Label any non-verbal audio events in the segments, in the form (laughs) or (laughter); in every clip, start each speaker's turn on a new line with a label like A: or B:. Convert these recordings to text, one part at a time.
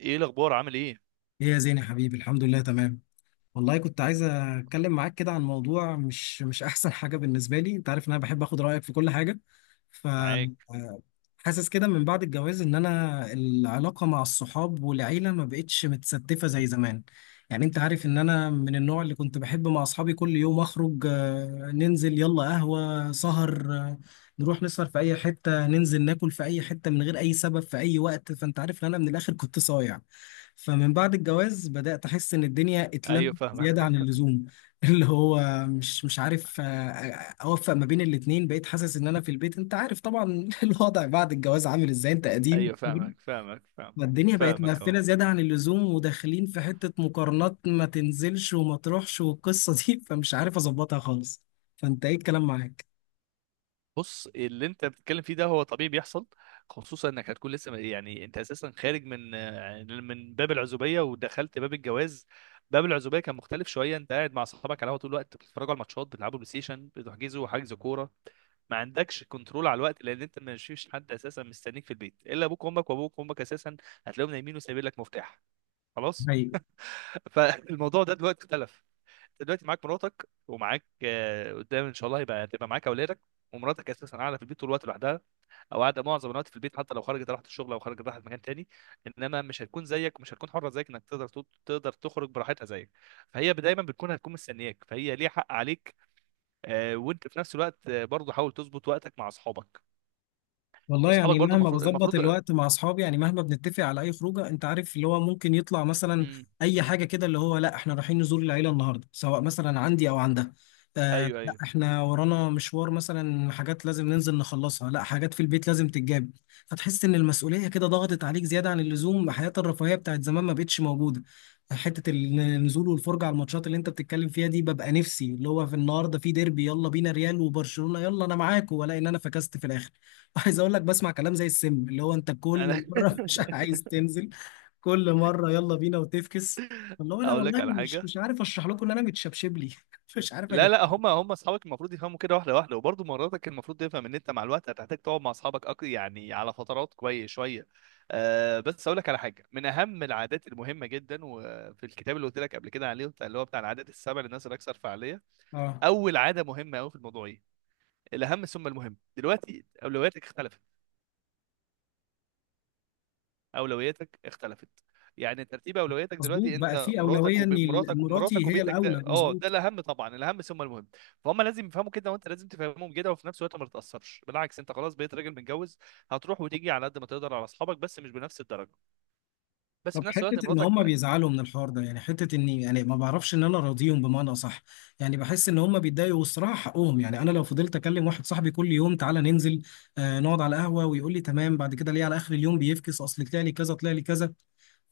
A: ايه الاخبار؟ عامل ايه؟
B: ايه يا زين يا حبيبي، الحمد لله تمام. والله كنت عايز اتكلم معاك كده عن موضوع مش احسن حاجه بالنسبه لي. انت عارف ان انا بحب اخد رايك في كل حاجه. ف
A: معاك.
B: حاسس كده من بعد الجواز ان انا العلاقه مع الصحاب والعيله ما بقتش متستفه زي زمان. يعني انت عارف ان انا من النوع اللي كنت بحب مع اصحابي كل يوم اخرج، ننزل يلا قهوه سهر، نروح نسهر في اي حته، ننزل ناكل في اي حته من غير اي سبب في اي وقت. فانت عارف ان انا من الاخر كنت صايع. فمن بعد الجواز بدأت أحس إن الدنيا اتلمت
A: ايوه، فاهمك.
B: زيادة عن
A: (laughs)
B: اللزوم. (laughs) اللي هو مش عارف أوفق ما بين الاتنين. بقيت حاسس إن أنا في البيت، أنت عارف طبعا (laughs) الوضع بعد الجواز عامل إزاي، أنت قديم.
A: ايوه فاهمك، فاهمك فاهمك
B: الدنيا بقت
A: فاهمك
B: مقفلة
A: اهو.
B: زيادة عن اللزوم، وداخلين في حتة مقارنات: ما تنزلش وما تروحش والقصة دي. (laughs) فمش عارف أظبطها خالص. فأنت إيه الكلام معاك؟
A: بص، اللي انت بتتكلم فيه ده هو طبيعي بيحصل. خصوصا انك هتكون لسه يعني انت اساسا خارج من من باب العزوبيه ودخلت باب الجواز. باب العزوبيه كان مختلف شويه. انت قاعد مع صحابك على القهوه طول الوقت، بتتفرجوا على الماتشات، بتلعبوا بلاي ستيشن، بتحجزوا حجز كوره. ما عندكش كنترول على الوقت، لان انت ما فيش حد اساسا مستنيك في البيت الا ابوك وامك، وابوك وامك اساسا هتلاقيهم نايمين وسايبين لك مفتاح. خلاص. (laughs) فالموضوع ده دلوقتي اختلف. انت دلوقتي معاك مراتك، ومعاك قدام ان شاء الله هيبقى تبقى معاك اولادك. ومراتك اساسا قاعده في البيت طول الوقت لوحدها، او قاعده معظم الوقت في البيت. حتى لو خرجت راحت الشغل او خرجت راحت مكان تاني، انما مش هتكون زيك، مش هتكون حره زيك، انك تقدر تقدر تخرج براحتها زيك. فهي دايما بتكون هتكون مستنياك، فهي ليها حق عليك. وانت في نفس الوقت برضه حاول تظبط وقتك مع اصحابك.
B: والله
A: واصحابك
B: يعني
A: برضه
B: مهما
A: المفروض
B: بظبط
A: المفروض
B: الوقت مع اصحابي، يعني مهما بنتفق على اي خروجه، انت عارف اللي هو ممكن يطلع مثلا
A: امم
B: اي حاجه كده، اللي هو: لا احنا رايحين نزور العيله النهارده سواء مثلا عندي او عندها، آه
A: ايوه
B: لا
A: ايوه.
B: احنا ورانا مشوار مثلا حاجات لازم ننزل نخلصها، لا حاجات في البيت لازم تتجاب. فتحس ان المسؤوليه كده ضغطت عليك زياده عن اللزوم. حياه الرفاهيه بتاعت زمان ما بقتش موجوده. حته النزول والفرجه على الماتشات اللي انت بتتكلم فيها دي، ببقى نفسي اللي هو في النهارده في ديربي، يلا بينا، ريال وبرشلونه، يلا انا معاك، والاقي ان انا فكست في الاخر. عايز اقول لك، بسمع كلام زي السم، اللي هو انت
A: انا
B: كل مره (laughs) مش عايز تنزل، كل مره يلا بينا وتفكس.
A: (laughs)
B: اللي هو انا
A: اقول لك
B: والله
A: على
B: مش
A: حاجه.
B: مش عارف اشرح لكم ان انا متشبشب لي (laughs) مش عارف
A: لا
B: اجيب.
A: لا، هم اصحابك المفروض يفهموا كده، واحده واحده. وبرضه مراتك المفروض تفهم ان انت مع الوقت هتحتاج تقعد مع اصحابك يعني على فترات كويس شويه. آه، بس اقول لك على حاجه من اهم العادات المهمه جدا، وفي الكتاب اللي قلت لك قبل كده عليه اللي هو بتاع العادات السبع للناس الاكثر فعاليه.
B: اه
A: اول عاده مهمه قوي في الموضوع ايه؟ الاهم ثم المهم. دلوقتي اولوياتك اختلفت، اولوياتك اختلفت. يعني ترتيب اولوياتك
B: مظبوط،
A: دلوقتي
B: بقى
A: انت،
B: في
A: مراتك
B: اولويه ان
A: ومراتك ومراتك
B: مراتي هي
A: وبيتك، ده
B: الاولى،
A: اه ده
B: مظبوط.
A: الاهم طبعا. الاهم ثم المهم. فهم لازم يفهموا كده، وانت لازم تفهمهم كده، وفي نفس الوقت ما تتاثرش بالعكس. انت خلاص بقيت راجل متجوز، هتروح وتيجي على قد ما تقدر على اصحابك، بس مش بنفس الدرجه. بس
B: طب
A: في نفس
B: حته
A: الوقت
B: ان
A: مراتك.
B: هم بيزعلوا من الحوار ده، يعني حته اني يعني ما بعرفش ان انا راضيهم بمعنى اصح. يعني بحس ان هم بيتضايقوا والصراحه حقهم. يعني انا لو فضلت اكلم واحد صاحبي كل يوم تعالى ننزل، آه نقعد على القهوه، ويقول لي تمام، بعد كده ليه على اخر اليوم بيفكس؟ اصل طلع لي كذا طلع لي كذا.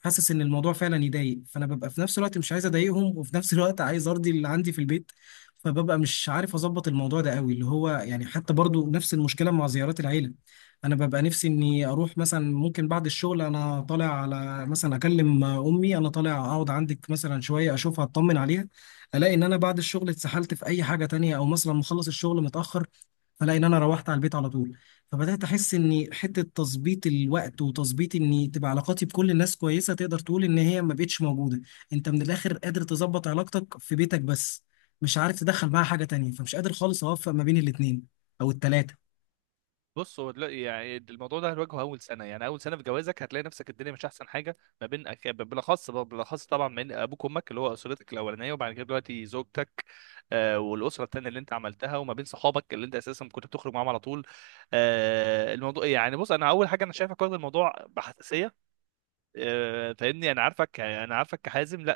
B: فحاسس ان الموضوع فعلا يضايق. فانا ببقى في نفس الوقت مش عايز اضايقهم، وفي نفس الوقت عايز ارضي اللي عندي في البيت. فببقى مش عارف اظبط الموضوع ده قوي. اللي هو يعني حتى برضو نفس المشكله مع زيارات العيله. انا ببقى نفسي اني اروح مثلا، ممكن بعد الشغل انا طالع، على مثلا اكلم امي انا طالع اقعد عندك مثلا شويه اشوفها اطمن عليها. الاقي ان انا بعد الشغل اتسحلت في اي حاجه تانية، او مثلا مخلص الشغل متاخر، الاقي ان انا روحت على البيت على طول. فبدأت أحس إن حتة تظبيط الوقت وتظبيط إن تبقى علاقاتي بكل الناس كويسة، تقدر تقول إن هي ما بقتش موجودة. أنت من الآخر قادر تظبط علاقتك في بيتك بس، مش عارف تدخل معاها حاجة تانية. فمش قادر خالص أوفق ما بين الاتنين أو التلاتة.
A: بص، هو دلوقتي يعني الموضوع ده هنواجهه اول سنه، يعني اول سنه في جوازك هتلاقي نفسك الدنيا مش احسن حاجه ما بين بالاخص طبعا من ابوك وامك اللي هو اسرتك الاولانيه، وبعد كده دلوقتي زوجتك. آه، والاسره التانيه اللي انت عملتها، وما بين صحابك اللي انت اساسا كنت بتخرج معاهم على طول. آه، الموضوع يعني بص، انا اول حاجه انا شايفك واخد الموضوع بحساسيه. آه، فاهمني؟ انا عارفك، انا عارفك كحازم. لا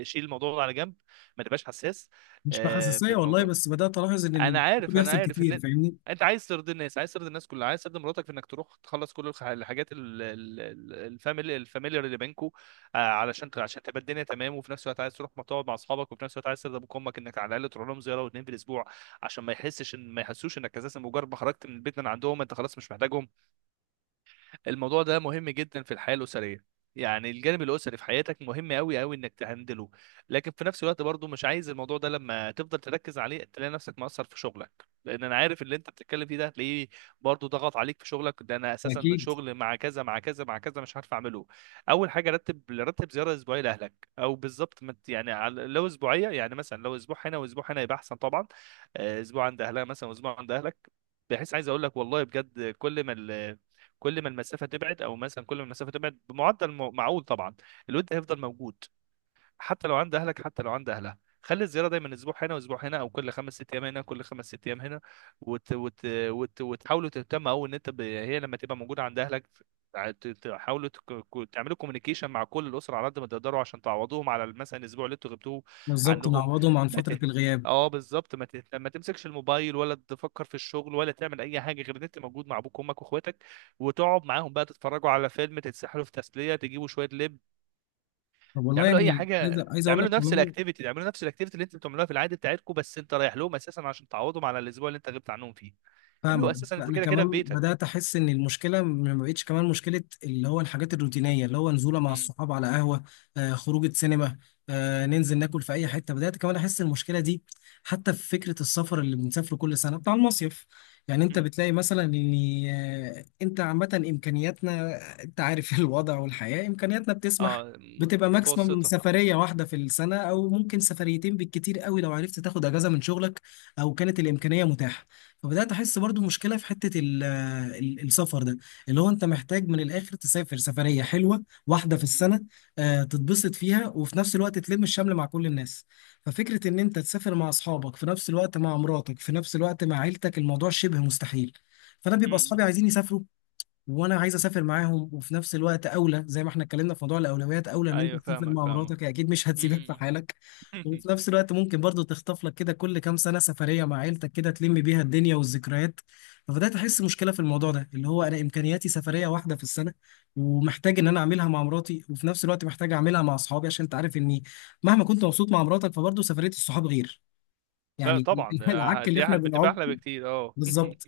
A: شيل الموضوع ده على جنب، ما تبقاش حساس
B: مش
A: في
B: بحساسية والله،
A: الموضوع.
B: بس بدأت ألاحظ إن
A: انا عارف، انا
B: بيحصل
A: عارف
B: كتير،
A: ان
B: فاهمني.
A: انت عايز ترضي الناس، عايز ترضي الناس كلها، عايز ترضي مراتك في انك تروح تخلص كل الحاجات الفاميلي الفاميليار اللي بينكو. علشان عشان تبقى الدنيا تمام، وفي نفس الوقت عايز تروح ما تقعد مع اصحابك، وفي نفس الوقت عايز ترضي ابوك وامك انك على الاقل تروح لهم زياره واثنين في الاسبوع، عشان ما يحسش ان ما يحسوش انك اساسا مجرد ما خرجت من البيت من عندهم انت خلاص مش محتاجهم. الموضوع ده مهم جدا في الحياه الاسريه. يعني الجانب الاسري في حياتك مهم قوي قوي انك تهندله. لكن في نفس الوقت برضو مش عايز الموضوع ده لما تفضل تركز عليه تلاقي نفسك مقصر في شغلك. لان انا عارف اللي انت بتتكلم فيه ده هتلاقيه برضو ضغط عليك في شغلك، ده انا اساسا
B: أكيد.
A: شغل مع كذا مع كذا مع كذا مش عارف اعمله. اول حاجه، رتب زياره اسبوعيه لاهلك، او بالظبط ما ت- يعني لو اسبوعيه يعني مثلا لو اسبوع هنا واسبوع هنا يبقى احسن طبعا. اسبوع عند اهلها مثلا واسبوع عند اهلك، بحيث عايز اقول لك والله بجد، كل ما كل ما المسافه تبعد، او مثلا كل ما المسافه تبعد بمعدل معقول طبعا، الود هيفضل موجود. حتى لو عند اهلك، حتى لو عند اهلها، خلي الزياره دايما اسبوع هنا واسبوع هنا، او كل خمس ست ايام هنا كل خمس ست ايام هنا. وت... وت... وتحاولوا تهتموا، او ان انت هي لما تبقى موجوده عند اهلك تحاولوا تعملوا كوميونيكيشن مع كل الاسره على قد ما تقدروا، عشان تعوضوهم على مثلا الاسبوع اللي انتوا غبتوه
B: بالظبط
A: عنهم.
B: نعوضهم عن
A: ما
B: فترة
A: ت...
B: الغياب.
A: اه بالظبط، ما تمسكش الموبايل، ولا تفكر في الشغل، ولا تعمل اي حاجه غير ان انت موجود مع ابوك وامك واخواتك، وتقعد معاهم بقى تتفرجوا على فيلم، تتسحلوا في تسليه، تجيبوا شويه لب،
B: طب والله
A: تعملوا اي
B: يعني عايز
A: حاجه،
B: عايز أقول لك
A: تعملوا نفس
B: كمان.
A: الاكتيفيتي، تعملوا نفس الاكتيفيتي اللي انتوا بتعملوها في العادي بتاعتكم، بس انت رايح لهم اساسا عشان تعوضهم على الاسبوع اللي انت غبت عنهم فيه. اللي هو
B: فاهمك.
A: اساسا انت
B: انا
A: كده كده في
B: كمان
A: بيتك.
B: بدات احس ان المشكله ما بقتش كمان مشكله، اللي هو الحاجات الروتينيه، اللي هو نزوله مع
A: امم
B: الصحاب على قهوه، آه خروجه سينما، آه ننزل ناكل في اي حته. بدات كمان احس المشكله دي حتى في فكره السفر اللي بنسافره كل سنه بتاع المصيف. يعني انت
A: امم.
B: بتلاقي مثلا ان انت عامه امكانياتنا، انت عارف (laughs) الوضع والحياه، امكانياتنا بتسمح
A: اه،
B: بتبقى ماكسيمم
A: متوسطه.
B: سفريه واحده في السنه، او ممكن سفريتين بالكتير قوي لو عرفت تاخد اجازه من شغلك او كانت الامكانيه متاحه. فبدات احس برضو مشكله في حته السفر ده. اللي هو انت محتاج من الاخر تسافر سفريه حلوه واحده في السنه، تتبسط فيها وفي نفس الوقت تلم الشمل مع كل الناس. ففكره ان انت تسافر مع اصحابك في نفس الوقت مع مراتك في نفس الوقت مع عيلتك، الموضوع شبه مستحيل. فانا بيبقى
A: امم.
B: اصحابي عايزين يسافروا، وانا عايز اسافر معاهم، وفي نفس الوقت اولى زي ما احنا اتكلمنا في موضوع الاولويات، اولى ان انت
A: ايوه،
B: تسافر
A: فاهمك
B: مع
A: فاهمك
B: مراتك، هي اكيد مش (laughs) هتسيبك في
A: امم.
B: حالك.
A: (laughs)
B: وفي نفس الوقت ممكن برضو تخطف لك كده كل كام سنه سفريه مع عيلتك كده تلم بيها الدنيا والذكريات. فبدات احس مشكله في الموضوع ده، اللي هو انا امكانياتي سفريه واحده في السنه، ومحتاج ان انا اعملها مع مراتي، وفي نفس الوقت محتاج اعملها مع اصحابي. عشان انت عارف اني مهما كنت مبسوط مع مراتك، فبرضو سفريه الصحاب غير، يعني (laughs)
A: طبعا،
B: العك اللي
A: دي
B: احنا
A: احلى،
B: بنعك.
A: بتبقى احلى بكتير. اه (laughs)
B: بالظبط.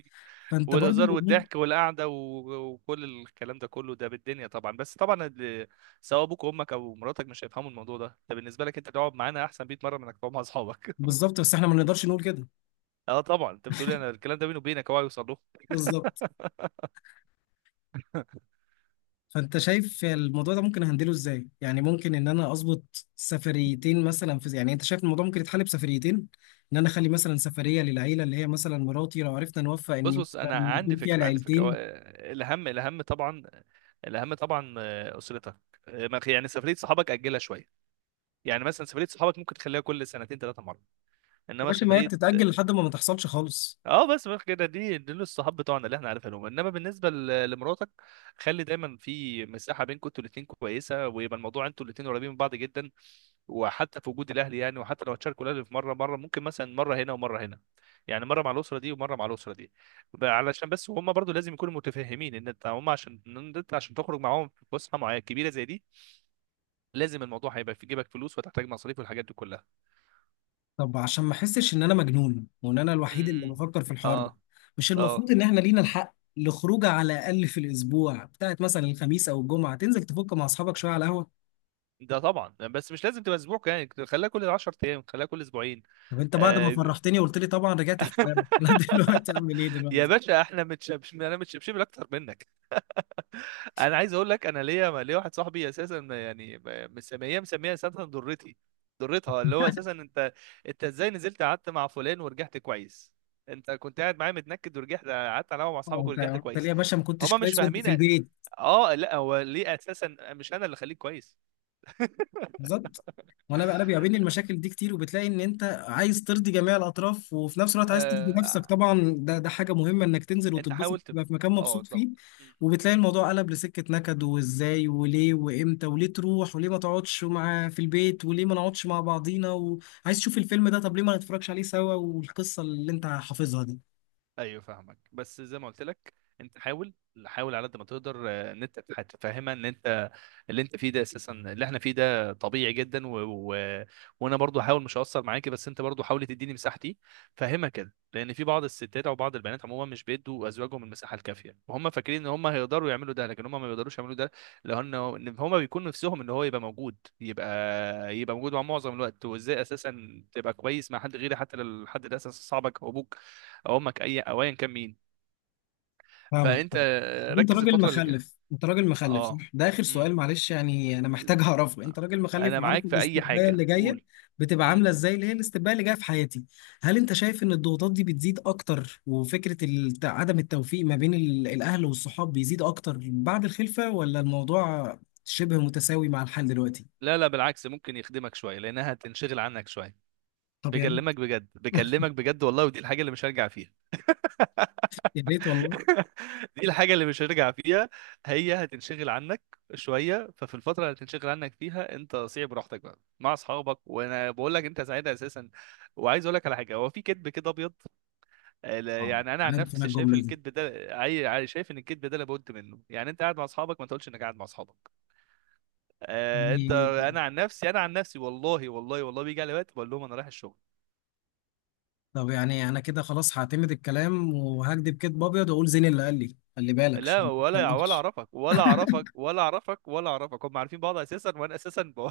B: فانت
A: والهزار
B: برضو
A: والضحك والقعده وكل الكلام ده كله، ده بالدنيا طبعا. بس طبعا سواء ابوك وامك او مراتك مش هيفهموا الموضوع ده. ده بالنسبه لك انت تقعد معانا احسن 100 مره من انك تقعد مع اصحابك.
B: بالظبط، بس احنا ما نقدرش نقول كده.
A: اه طبعا، انت بتقولي انا الكلام ده بيني وبينك، هو هيوصل له.
B: بالظبط.
A: (laughs)
B: فانت شايف الموضوع ده ممكن اهندله ازاي؟ يعني ممكن ان انا اظبط سفريتين مثلا في، يعني انت شايف الموضوع ممكن يتحل بسفريتين، ان انا اخلي مثلا سفريه للعيله اللي هي مثلا مراتي لو عرفنا نوفق
A: بص
B: ان
A: بص، انا
B: مثلا
A: عندي
B: يكون فيها
A: فكره، عندي فكره. هو،
B: العيلتين.
A: آه، الاهم، الاهم طبعا، الاهم طبعا اسرتك. يعني سفريه صحابك اجلها شويه. يعني مثلا سفريه صحابك ممكن تخليها كل سنتين ثلاثه مره،
B: يا
A: انما
B: باشا ما هي
A: سفريه.
B: بتتاجل لحد ما ما تحصلش خالص.
A: اه بس كده دي دول الصحاب بتوعنا اللي احنا عارفينهم، انما بالنسبه لمراتك خلي دايما في مساحه بينكم انتوا الاثنين كويسه، ويبقى الموضوع انتوا الاثنين قريبين من بعض جدا. وحتى في وجود الاهل، يعني وحتى لو هتشاركوا الاهل في مره مره، ممكن مثلا مره هنا ومره هنا، يعني مره مع الاسره دي ومره مع الاسره دي. علشان بس هم برضو لازم يكونوا متفهمين ان انت هم عشان ان انت عشان تخرج معاهم في فسحه معينه كبيره زي دي، لازم الموضوع هيبقى في جيبك فلوس وتحتاج مصاريف والحاجات دي كلها.
B: طب عشان ما احسش ان انا مجنون وان انا الوحيد اللي
A: امم.
B: بفكر في الحوار ده،
A: اه.
B: مش
A: اه،
B: المفروض ان احنا لينا الحق لخروجه على الاقل في الاسبوع بتاعت مثلا الخميس او الجمعه، تنزل تفك مع اصحابك شويه على قهوه؟
A: ده طبعا. بس مش لازم تبقى اسبوع، يعني خليها كل 10 ايام، خليها كل اسبوعين.
B: طب انت بعد ما
A: آه،
B: فرحتني وقلت لي طبعا رجعت في كلامك. (laughs) لا دلوقتي اعمل ايه
A: يا
B: دلوقتي؟
A: باشا احنا متشبش، انا متشبشب اكتر منك. (laughs) انا عايز اقول لك، انا ليا، ليا واحد صاحبي اساسا يعني مسميه، مسميها اساسا ضرتي، ضرتها، اللي هو اساسا انت. انت ازاي نزلت قعدت مع فلان ورجعت كويس؟ انت كنت قاعد معايا متنكد ورجعت قعدت على القهوة مع
B: طبعا
A: اصحابك
B: انت
A: ورجعت
B: انت ليه
A: كويس؟
B: يا باشا ما كنتش
A: هما مش
B: كويس وانت في
A: فاهمين
B: البيت؟
A: اه لا، هو ليه اساسا مش انا اللي خليك كويس.
B: بالظبط. وانا بقى، انا بيقابلني المشاكل دي كتير، وبتلاقي ان انت عايز ترضي جميع الاطراف، وفي نفس الوقت عايز ترضي نفسك
A: آه،
B: طبعا، ده ده حاجه مهمه انك تنزل
A: انت
B: وتتبسط
A: حاولت،
B: تبقى في مكان
A: اه
B: مبسوط فيه.
A: طبعا.
B: وبتلاقي الموضوع قلب لسكه نكد، وازاي وليه وامتى، وليه تروح، وليه ما تقعدش مع في البيت، وليه ما نقعدش مع بعضينا، وعايز تشوف الفيلم ده طب ليه ما نتفرجش عليه سوا، والقصه اللي انت حافظها دي.
A: ايوه فاهمك. بس زي ما قلت لك، انت حاول، حاول على قد ما تقدر. ان انت هتفهمها ان انت اللي انت فيه ده اساسا، اللي احنا فيه ده طبيعي جدا و... وانا برضو هحاول مش هقصر معاكي، بس انت برضو حاول تديني مساحتي. فهمها كده، لان في بعض الستات او بعض البنات عموما مش بيدوا ازواجهم المساحه الكافيه، وهم فاكرين ان هم هيقدروا يعملوا ده لكن هم ما بيقدروش يعملوا ده، لان إن هم بيكونوا نفسهم ان هو يبقى موجود، يبقى موجود مع معظم الوقت. وازاي اساسا تبقى كويس مع حد غيري حتى لو الحد ده اساسا صاحبك او ابوك او امك، اي او ايا كان مين.
B: فاهمك.
A: فانت
B: انت
A: ركز
B: راجل
A: الفتره اللي جايه.
B: مخلف، انت راجل مخلف
A: اه.
B: صح؟ ده اخر
A: امم.
B: سؤال معلش، يعني انا محتاج اعرفه. انت راجل مخلف
A: انا
B: وعارف
A: معاك في اي
B: الاستبدال اللي
A: حاجه،
B: جايه،
A: قول.
B: بتبقى
A: امم.
B: عامله ازاي اللي هي الاستبدال اللي جايه في حياتي؟ هل انت شايف ان الضغوطات دي بتزيد اكتر، وفكره عدم التوفيق ما بين الاهل والصحاب بيزيد اكتر بعد الخلفه، ولا الموضوع شبه متساوي مع الحال دلوقتي؟
A: لا لا، بالعكس، ممكن يخدمك شويه، لانها هتنشغل عنك شويه.
B: طب يا ريت.
A: بكلمك بجد، بكلمك بجد والله، ودي الحاجه اللي مش هرجع فيها.
B: يا ريت والله.
A: (laughs) دي الحاجه اللي مش هرجع فيها. هي هتنشغل عنك شويه، ففي الفتره اللي هتنشغل عنك فيها انت صيع براحتك بقى مع اصحابك، وانا بقول لك انت سعيد اساسا. وعايز اقول لك على حاجه، هو في كذب كده ابيض،
B: اه
A: يعني انا عن
B: عارف انا
A: نفسي شايف
B: الجمله دي
A: الكذب ده شايف ان الكذب ده لابد منه. يعني انت قاعد مع اصحابك ما تقولش انك قاعد مع اصحابك. آه، انت،
B: يعني.
A: انا عن نفسي، انا عن نفسي والله والله والله بيجي علي وقت بقول لهم انا رايح الشغل.
B: طب يعني انا كده خلاص هعتمد الكلام وهكدب كدب ابيض، واقول زين اللي قال لي خلي بالك
A: لا،
B: عشان ما
A: ولا ولا
B: تقولش.
A: اعرفك ولا
B: (laughs)
A: اعرفك ولا اعرفك ولا اعرفك. هم عارفين بعض اساسا وانا اساسا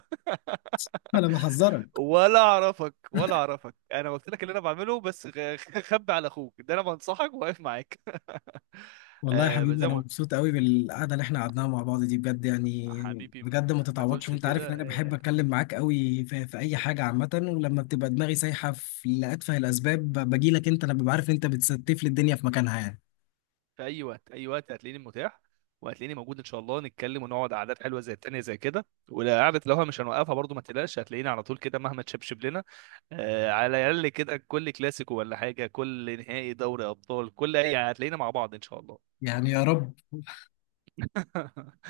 B: انا بحذرك.
A: (laughs) ولا اعرفك. انا قلت لك اللي انا بعمله بس (laughs) خبي على اخوك ده، انا بنصحك واقف معاك. (laughs)
B: والله يا
A: آه،
B: حبيبي
A: زي
B: انا
A: ما قلت.
B: مبسوط قوي بالقعده اللي احنا قعدناها مع بعض دي بجد، يعني
A: حبيبي ما
B: بجد ما
A: ما
B: تتعوضش.
A: تقولش
B: وانت عارف
A: كده.
B: ان انا بحب اتكلم معاك قوي في اي حاجه عامه، ولما بتبقى دماغي سايحه في لاتفه الاسباب باجي لك انت، انا ببقى عارف انت بتستف لي الدنيا في مكانها يعني.
A: في اي وقت، اي وقت هتلاقيني متاح، وهتلاقيني موجود ان شاء الله نتكلم، ونقعد قعدات حلوه زي التانية زي كده. وقعدة لوحة مش هنوقفها برضو، ما تقلقش، هتلاقيني على طول كده مهما تشبشب لنا. آه، على الاقل كده كل كلاسيكو ولا حاجه، كل نهائي دوري ابطال، كل اي هتلاقينا مع بعض ان شاء الله.
B: يعني يا رب.
A: (laughs)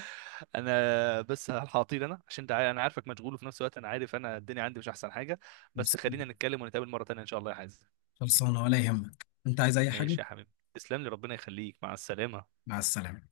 A: انا بس هطير، انا عشان انت انا عارفك مشغول، وفي نفس الوقت انا عارف انا الدنيا عندي مش احسن حاجه. بس
B: خلصانه.
A: خلينا نتكلم ونتقابل مره تانية ان شاء الله يا حازم.
B: خلصانة، ولا يهمك، انت عايز اي حاجه؟
A: ماشي يا حبيبي، تسلم لي، ربنا يخليك، مع السلامه.
B: مع السلامه.